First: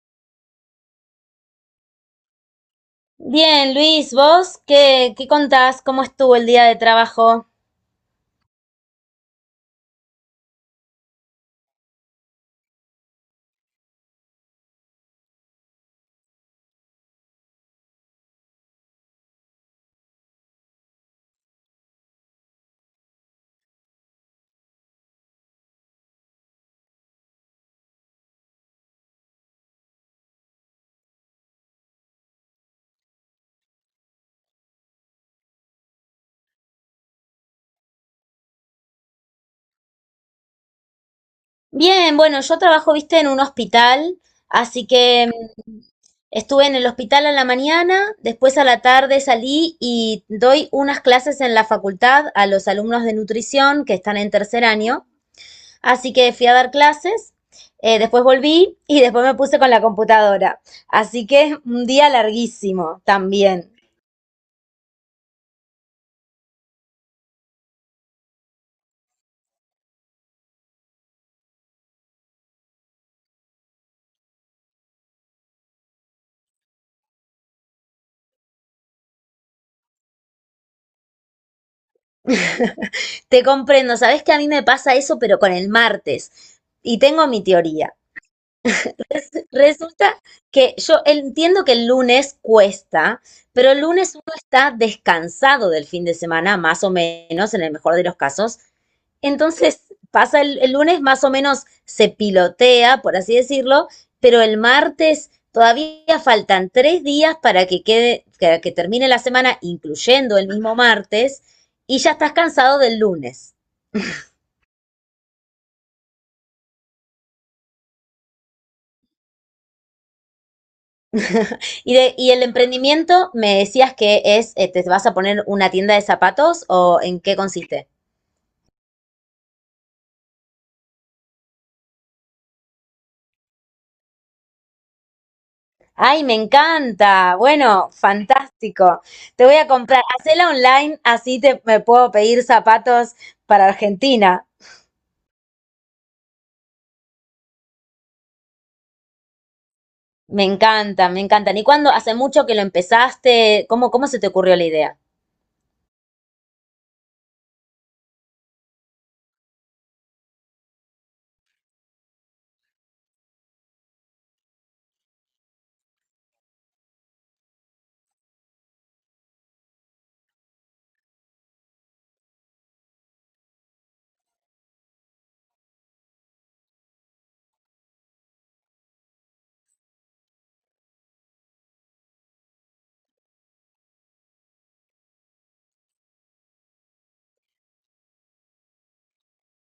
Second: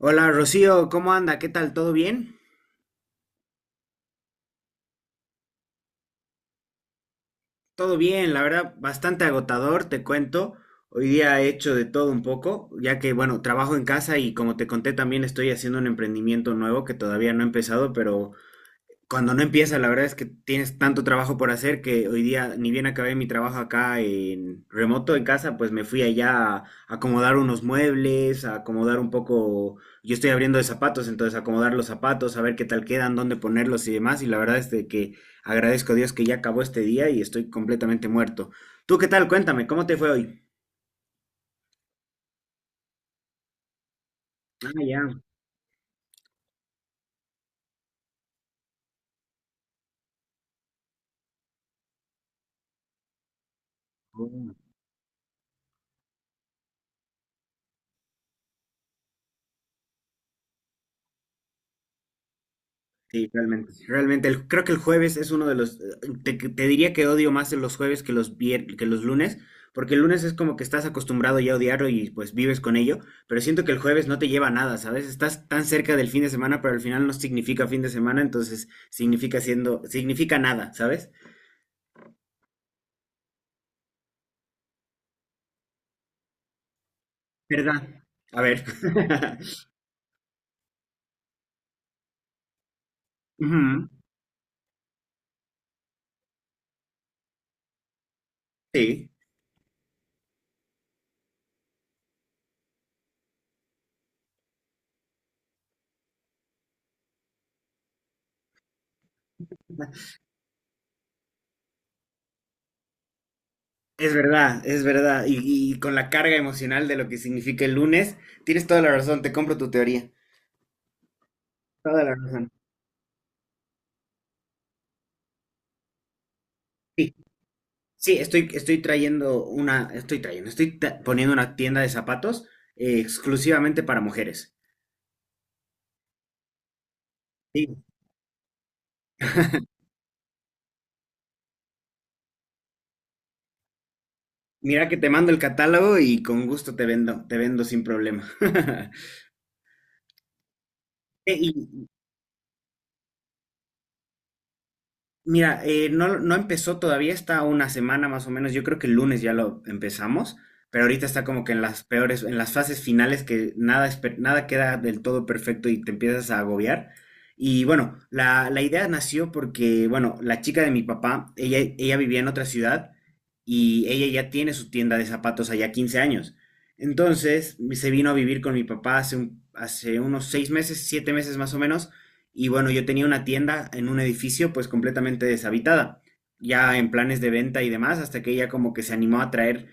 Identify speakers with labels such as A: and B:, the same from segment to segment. A: Hola Rocío, ¿cómo anda? ¿Qué tal? ¿Todo bien?
B: Bien, Luis, ¿vos qué contás? ¿Cómo estuvo el día de trabajo?
A: Todo bien, la verdad, bastante agotador, te cuento. Hoy día he hecho de todo un poco, ya que, bueno, trabajo en casa y como te conté también estoy haciendo un emprendimiento nuevo que todavía no he empezado, pero cuando no empieza, la verdad es que tienes tanto trabajo por hacer que hoy día, ni bien acabé mi trabajo acá en remoto en casa, pues me fui allá a acomodar unos muebles, a acomodar un poco, yo estoy abriendo de zapatos, entonces acomodar los zapatos, a ver qué tal quedan, dónde ponerlos y demás, y la verdad es de que agradezco a Dios que ya acabó este día y estoy completamente muerto. ¿Tú qué tal? Cuéntame, ¿cómo te fue hoy?
B: Bien, bueno, yo trabajo, viste, en un hospital,
A: Ah,
B: así
A: ya.
B: que mm, estuve en el hospital a la mañana, después a la tarde salí y doy unas clases en la facultad a los alumnos de nutrición que están en tercer año, así que fui a dar clases, después volví y después me puse con la computadora, así que un día larguísimo
A: Sí,
B: también.
A: realmente. Realmente, creo que el jueves es uno de los. Te diría que odio más los jueves que los que los lunes, porque el lunes es como que estás acostumbrado ya a odiarlo y pues vives con ello, pero siento que el jueves no te lleva a nada, ¿sabes? Estás tan cerca del fin de semana, pero al final no significa fin de semana, entonces significa nada, ¿sabes?
B: Te comprendo, sabes que a mí me pasa eso, pero con el martes. Y tengo mi
A: ¿Verdad?
B: teoría.
A: A ver.
B: Resulta que yo entiendo que el lunes cuesta, pero el
A: Ujú,
B: lunes uno está descansado del fin de semana, más o menos, en el mejor de los casos.
A: sí.
B: Entonces pasa el lunes más o menos se pilotea, por así decirlo, pero el martes todavía faltan tres días para que quede, que termine la semana, incluyendo el mismo martes, y ya estás cansado del lunes.
A: Es verdad, es verdad. Y con la carga emocional de lo que significa el lunes, tienes toda la razón, te compro tu teoría.
B: Y,
A: Toda
B: de,
A: la
B: y el
A: razón.
B: emprendimiento, me decías que es, te vas a poner una tienda de zapatos o
A: Sí,
B: en qué consiste.
A: sí, estoy, estoy trayendo una, estoy trayendo, estoy ta- poniendo una tienda de zapatos exclusivamente para mujeres.
B: Ay, me encanta.
A: Sí,
B: Bueno, fantástico. Te voy a comprar. Hacela online, así te, me puedo pedir zapatos para Argentina.
A: mira que te mando el catálogo y con gusto te vendo sin problema.
B: Me encanta, me
A: Eh,
B: encantan. ¿Y
A: Y,
B: cuándo? ¿Hace mucho que lo empezaste? ¿Cómo se te ocurrió la idea?
A: mira, no empezó todavía, está una semana más o menos. Yo creo que el lunes ya lo empezamos, pero ahorita está como que en las peores, en las fases finales que nada, nada queda del todo perfecto y te empiezas a agobiar. Y bueno, la idea nació porque, bueno, la chica de mi papá, ella vivía en otra ciudad y ella ya tiene su tienda de zapatos allá 15 años. Entonces, se vino a vivir con mi papá hace unos 6 meses, 7 meses más o menos y bueno, yo tenía una tienda en un edificio pues completamente deshabitada, ya en planes de venta y demás, hasta que ella como que se animó a traer,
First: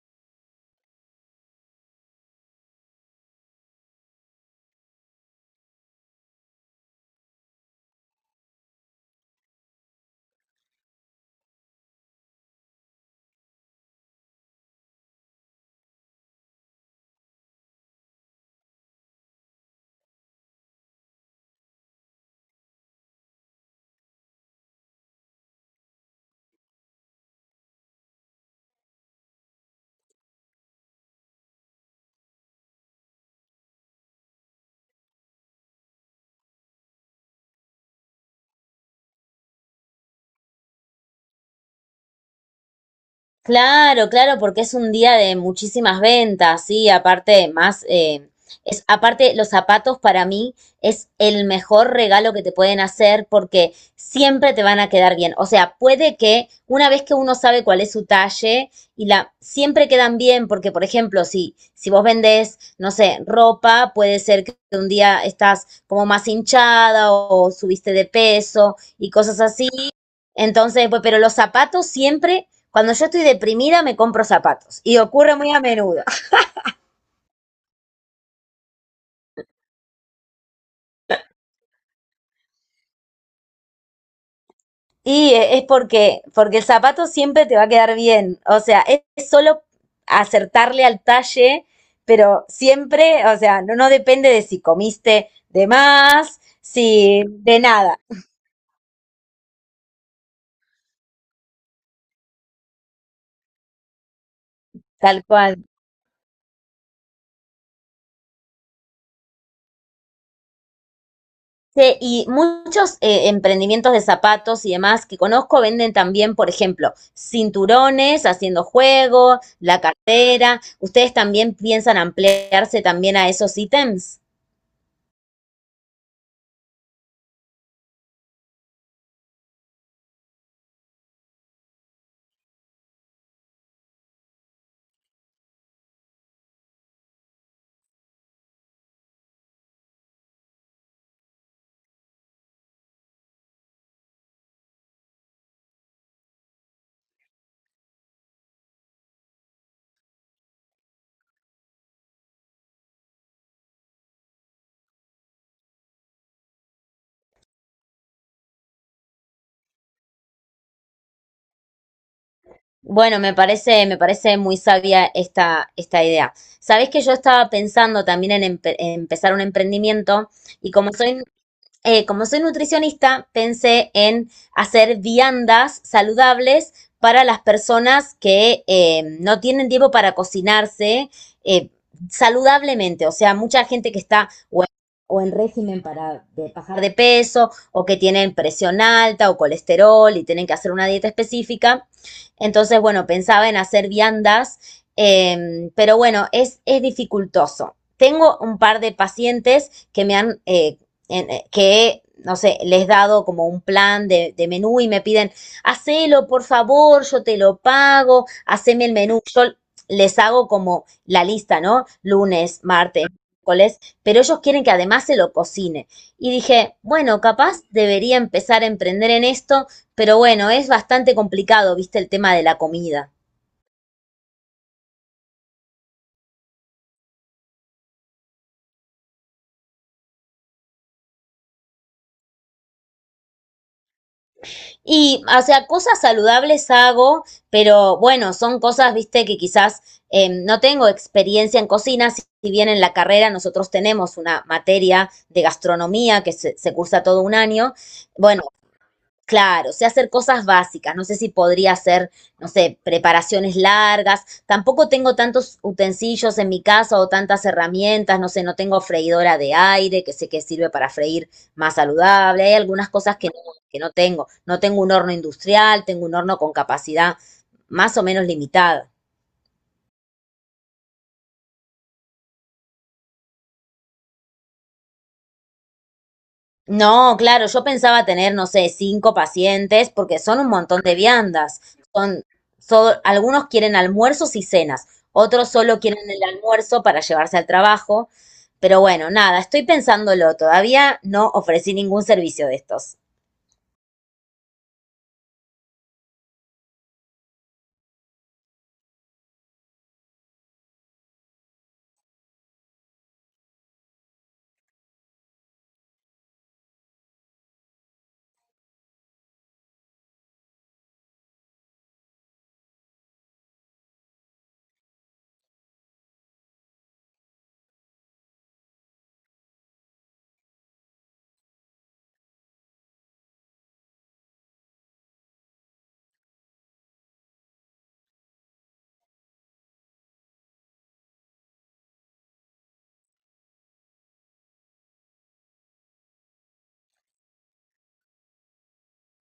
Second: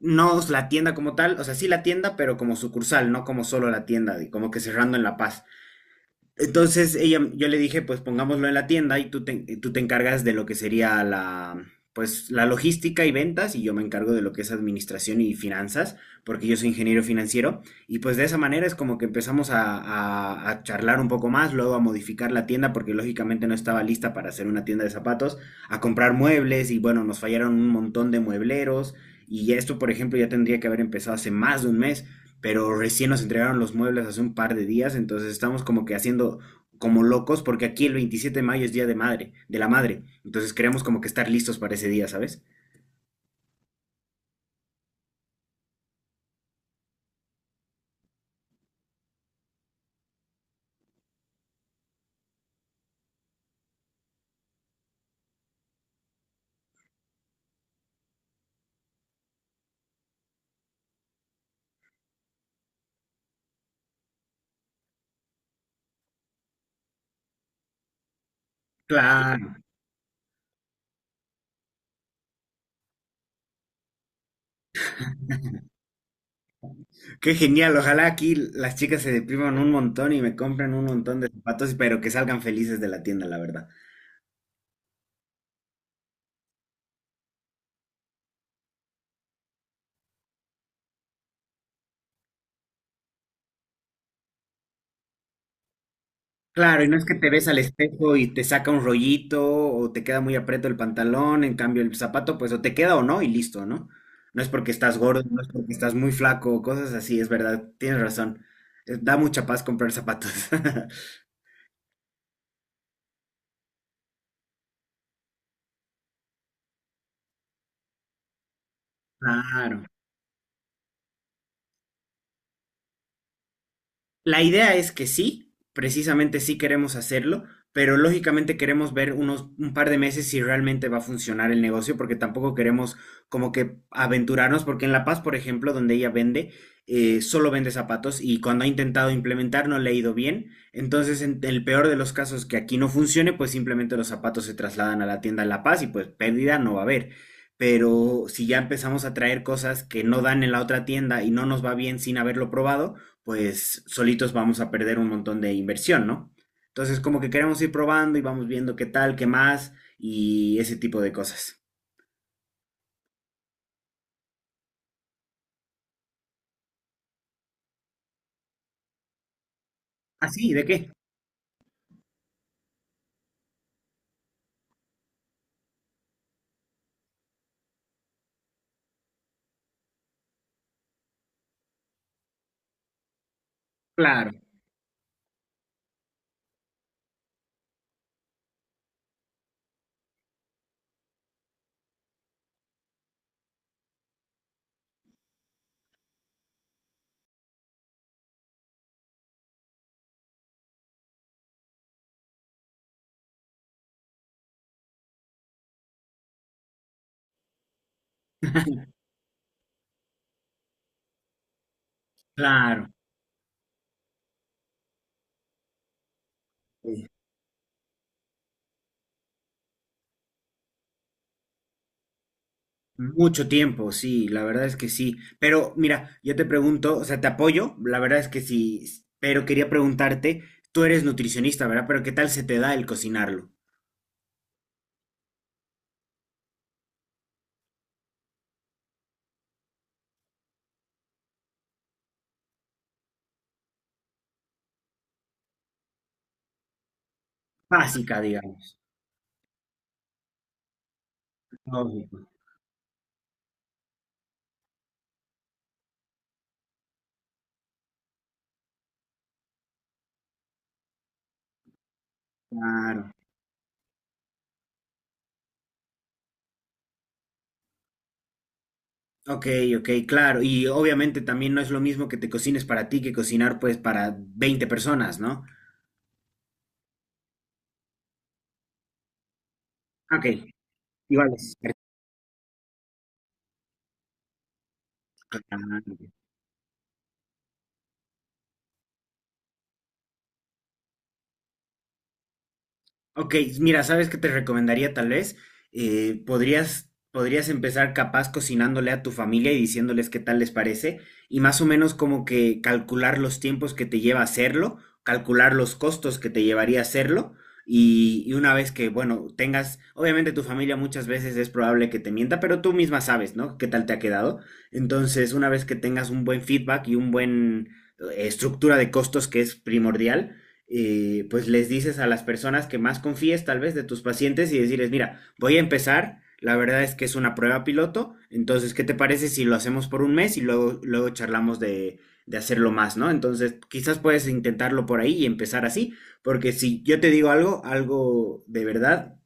A: no la tienda como tal, o sea, sí la tienda, pero como sucursal, no como solo la tienda, como que cerrando en La Paz. Entonces ella, yo le dije, pues pongámoslo en la tienda y tú te encargas de lo que sería la, pues, la logística y ventas y yo me encargo de lo que es administración y finanzas, porque yo soy ingeniero financiero. Y pues de esa manera es como que empezamos a charlar un poco más, luego a modificar la tienda, porque lógicamente no estaba lista para hacer una tienda de zapatos, a comprar muebles y bueno, nos fallaron un montón de muebleros. Y esto, por ejemplo, ya tendría que haber empezado hace más de un mes, pero recién nos entregaron los muebles hace un par de días, entonces estamos como que haciendo como locos, porque aquí el 27 de mayo es Día de Madre, de la Madre, entonces queremos como que estar listos para ese día, ¿sabes?
B: Claro, claro, porque es un día de muchísimas ventas, sí, aparte más, es, aparte los zapatos para mí es el mejor regalo que te pueden hacer porque siempre te van a quedar bien. O sea, puede que una vez que uno sabe cuál es su talle y la, siempre quedan bien porque, por ejemplo, si, si vos vendés, no sé, ropa, puede ser que un día estás como más hinchada o subiste de peso y cosas
A: Claro,
B: así. Entonces, pues, pero los zapatos siempre, cuando yo estoy deprimida, me compro zapatos. Y ocurre muy a menudo.
A: qué genial, ojalá aquí las chicas se depriman un montón y me compren un montón de zapatos, pero que salgan felices de la tienda, la verdad.
B: Y es porque, porque el zapato siempre te va a quedar bien. O sea, es solo acertarle al talle, pero siempre, o sea, no, no depende de si comiste de más,
A: Claro, y no es que
B: si
A: te ves al
B: de nada,
A: espejo y te saca un rollito o te queda muy aprieto el pantalón, en cambio el zapato pues o te queda o no y listo, ¿no? No es porque estás
B: tal
A: gordo, no es
B: cual.
A: porque estás muy flaco, cosas así, es verdad, tienes razón. Da mucha paz comprar zapatos.
B: Sí, y muchos emprendimientos de zapatos y demás que conozco venden también, por ejemplo, cinturones, haciendo juego, la
A: Claro.
B: cartera. ¿Ustedes también piensan ampliarse también a esos ítems?
A: La idea es que sí, precisamente sí queremos hacerlo, pero lógicamente queremos ver unos un par de meses si realmente va a funcionar el negocio, porque tampoco queremos como que aventurarnos, porque en La Paz, por ejemplo, donde ella vende, solo vende zapatos y cuando ha intentado implementar no le ha ido bien. Entonces, en el peor de los casos que aquí no funcione, pues simplemente los zapatos se trasladan a la tienda en La Paz y pues pérdida no va a haber. Pero si ya empezamos a traer cosas que no dan en la otra tienda y no nos va bien sin haberlo probado, pues solitos vamos a perder un montón de inversión, ¿no? Entonces como que queremos ir probando y vamos viendo qué tal, qué más y ese tipo de cosas.
B: Bueno, me parece muy sabia esta idea. Sabés que yo estaba pensando también en, en empezar un
A: ¿Ah,
B: emprendimiento
A: sí? ¿De
B: y
A: qué?
B: como soy nutricionista, pensé en hacer viandas saludables para las personas que no tienen tiempo para cocinarse eh, saludablemente. O sea, mucha gente que está
A: Claro,
B: o en régimen para de bajar de peso o que tienen presión alta o colesterol y tienen que hacer una dieta específica. Entonces, bueno, pensaba en hacer viandas, pero bueno, es dificultoso tengo un par de pacientes que me han que, no sé, les he dado como un plan de menú y me piden, hacelo, por favor, yo te lo pago, haceme el menú. Yo les hago como la lista, ¿no? Lunes,
A: claro.
B: martes, miércoles, pero ellos quieren que además se lo cocine. Y dije,
A: Sí.
B: bueno, capaz debería empezar a emprender en esto, pero bueno, es bastante complicado, viste, el tema de la comida.
A: Mucho tiempo, sí, la verdad es que sí. Pero mira, yo te pregunto, o sea, te apoyo, la verdad es que sí, pero quería preguntarte, tú eres nutricionista, ¿verdad? Pero ¿qué tal se te da el cocinarlo?
B: Y, o sea, cosas saludables hago, pero bueno, son cosas, viste, que quizás no tengo experiencia en cocina, si bien en la carrera nosotros tenemos una materia de gastronomía que se cursa todo un año.
A: Básica,
B: Bueno,
A: digamos.
B: claro, o sea, hacer cosas básicas, no sé si podría hacer,
A: Lógico,
B: no sé, preparaciones largas, tampoco tengo tantos utensilios en mi casa o tantas herramientas, no sé, no tengo freidora de aire, que sé que sirve para freír más saludable, hay algunas
A: claro.
B: cosas que no tengo, no tengo un horno industrial, tengo un horno con capacidad más o menos limitada.
A: Ok, ok, claro. Y obviamente también no es lo mismo que te cocines para ti que cocinar pues para 20 personas, ¿no?
B: No, claro, yo pensaba tener, no sé, cinco pacientes, porque
A: Ok,
B: son un montón de
A: igual es.
B: viandas. Son, algunos quieren almuerzos y cenas, otros solo quieren el almuerzo para llevarse al trabajo. Pero bueno, nada, estoy pensándolo, todavía no ofrecí ningún servicio de estos.
A: Ok, mira, ¿sabes qué te recomendaría tal vez? Podrías empezar capaz cocinándole a tu familia y diciéndoles qué tal les parece y más o menos como que calcular los tiempos que te lleva hacerlo, calcular los costos que te llevaría hacerlo y una vez que, bueno, tengas, obviamente tu familia muchas veces es probable que te mienta, pero tú misma sabes, ¿no? ¿Qué tal te ha quedado? Entonces, una vez que tengas un buen feedback y un buen estructura de costos que es primordial. Pues les dices a las personas que más confíes tal vez de tus pacientes y decirles, mira, voy a empezar, la verdad es que es una prueba piloto, entonces, ¿qué te parece si lo hacemos por un mes y luego, luego charlamos de hacerlo más, ¿no? Entonces, quizás puedes intentarlo por ahí y empezar así, porque si yo te digo algo, algo de verdad,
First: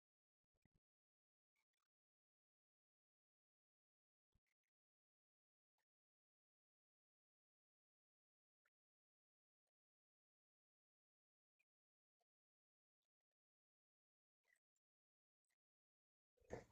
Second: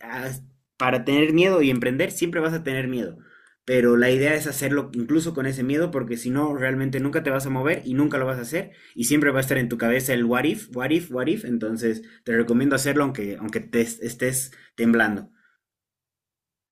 A: as- para tener miedo y emprender siempre vas a tener miedo, pero la idea es hacerlo incluso con ese miedo porque si no realmente nunca te vas a mover y nunca lo vas a hacer y siempre va a estar en tu cabeza el what if, what if, what if, entonces te recomiendo hacerlo aunque estés temblando.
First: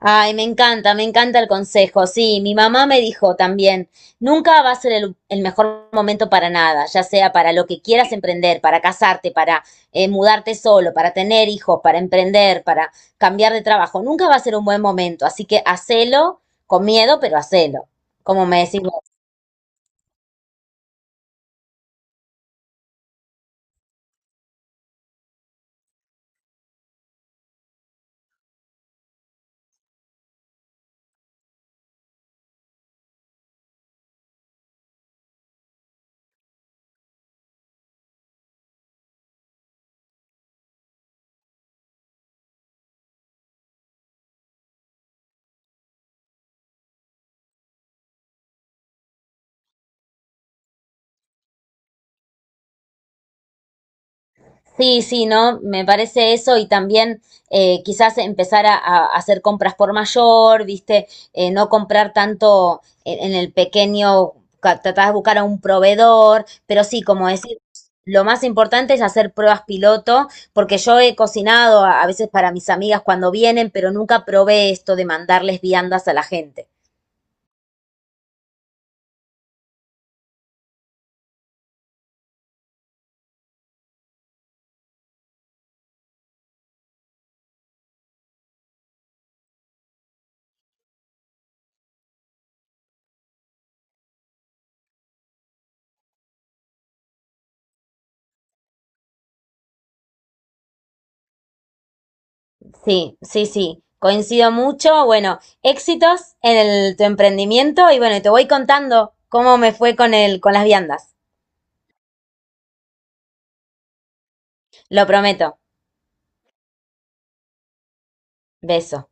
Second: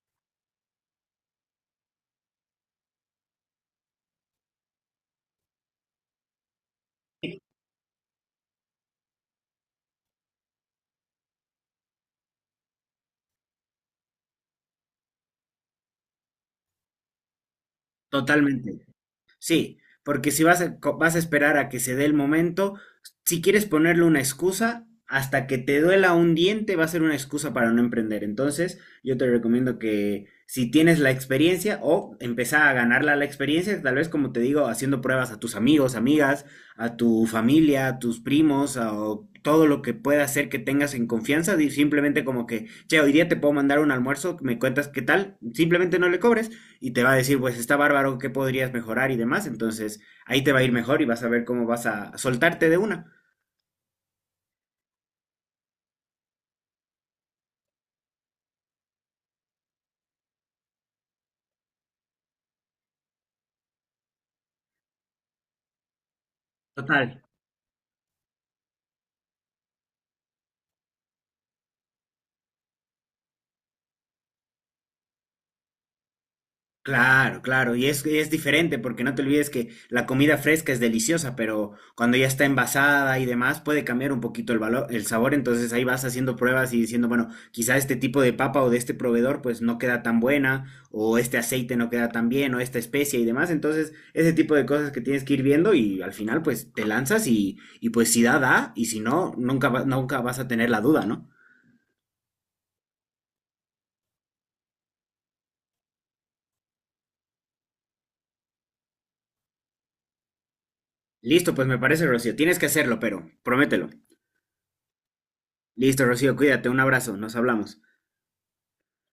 B: Ay, me encanta el consejo. Sí, mi mamá me dijo también, nunca va a ser el mejor momento para nada, ya sea para lo que quieras emprender, para casarte, para mudarte solo, para tener hijos, para emprender, para cambiar de trabajo. Nunca va a ser un buen momento, así que hacelo con miedo, pero hacelo, como me decís
A: Totalmente.
B: vos.
A: Sí, porque si vas vas a esperar a que se dé el momento, si quieres ponerle una excusa, hasta que te duela un diente va a ser una excusa para no emprender. Entonces, yo te recomiendo que si tienes la experiencia o empezar a ganarla la experiencia, tal vez como te digo, haciendo pruebas a tus amigos, amigas, a tu familia, a tus primos, a o todo lo que pueda hacer que tengas en confianza, simplemente como que, che, hoy día te puedo mandar un almuerzo, me cuentas qué tal, simplemente no le cobres y te va a decir, pues está bárbaro, ¿qué podrías mejorar y demás? Entonces ahí te va a ir mejor y vas a ver cómo vas a soltarte de una.
B: Sí, sí, ¿no? Me parece eso y también quizás empezar a hacer compras por mayor, ¿viste? No comprar tanto en el pequeño, tratar de buscar a un proveedor, pero sí,
A: Total,
B: como decir, lo más importante es hacer pruebas piloto, porque yo he cocinado a veces para mis amigas cuando vienen, pero nunca probé esto de mandarles viandas a la gente.
A: claro, claro, y es diferente porque no te olvides que la comida fresca es deliciosa, pero cuando ya está envasada y demás puede cambiar un poquito el valor, el sabor, entonces ahí vas haciendo pruebas y diciendo, bueno, quizá este tipo de papa o de este proveedor pues no queda tan buena, o este aceite no queda tan bien, o esta especie y demás, entonces ese tipo de cosas que tienes que ir viendo y al final pues te lanzas y pues si da, da, y si no, nunca, nunca vas a tener la duda, ¿no?
B: Sí, sí, sí, coincido mucho. Bueno, éxitos en tu emprendimiento y bueno, te voy contando cómo me fue con el, con las viandas.
A: Listo, pues me parece, Rocío, tienes que hacerlo, pero promételo.
B: Lo prometo.
A: Listo, Rocío, cuídate, un abrazo, nos hablamos.
B: Beso.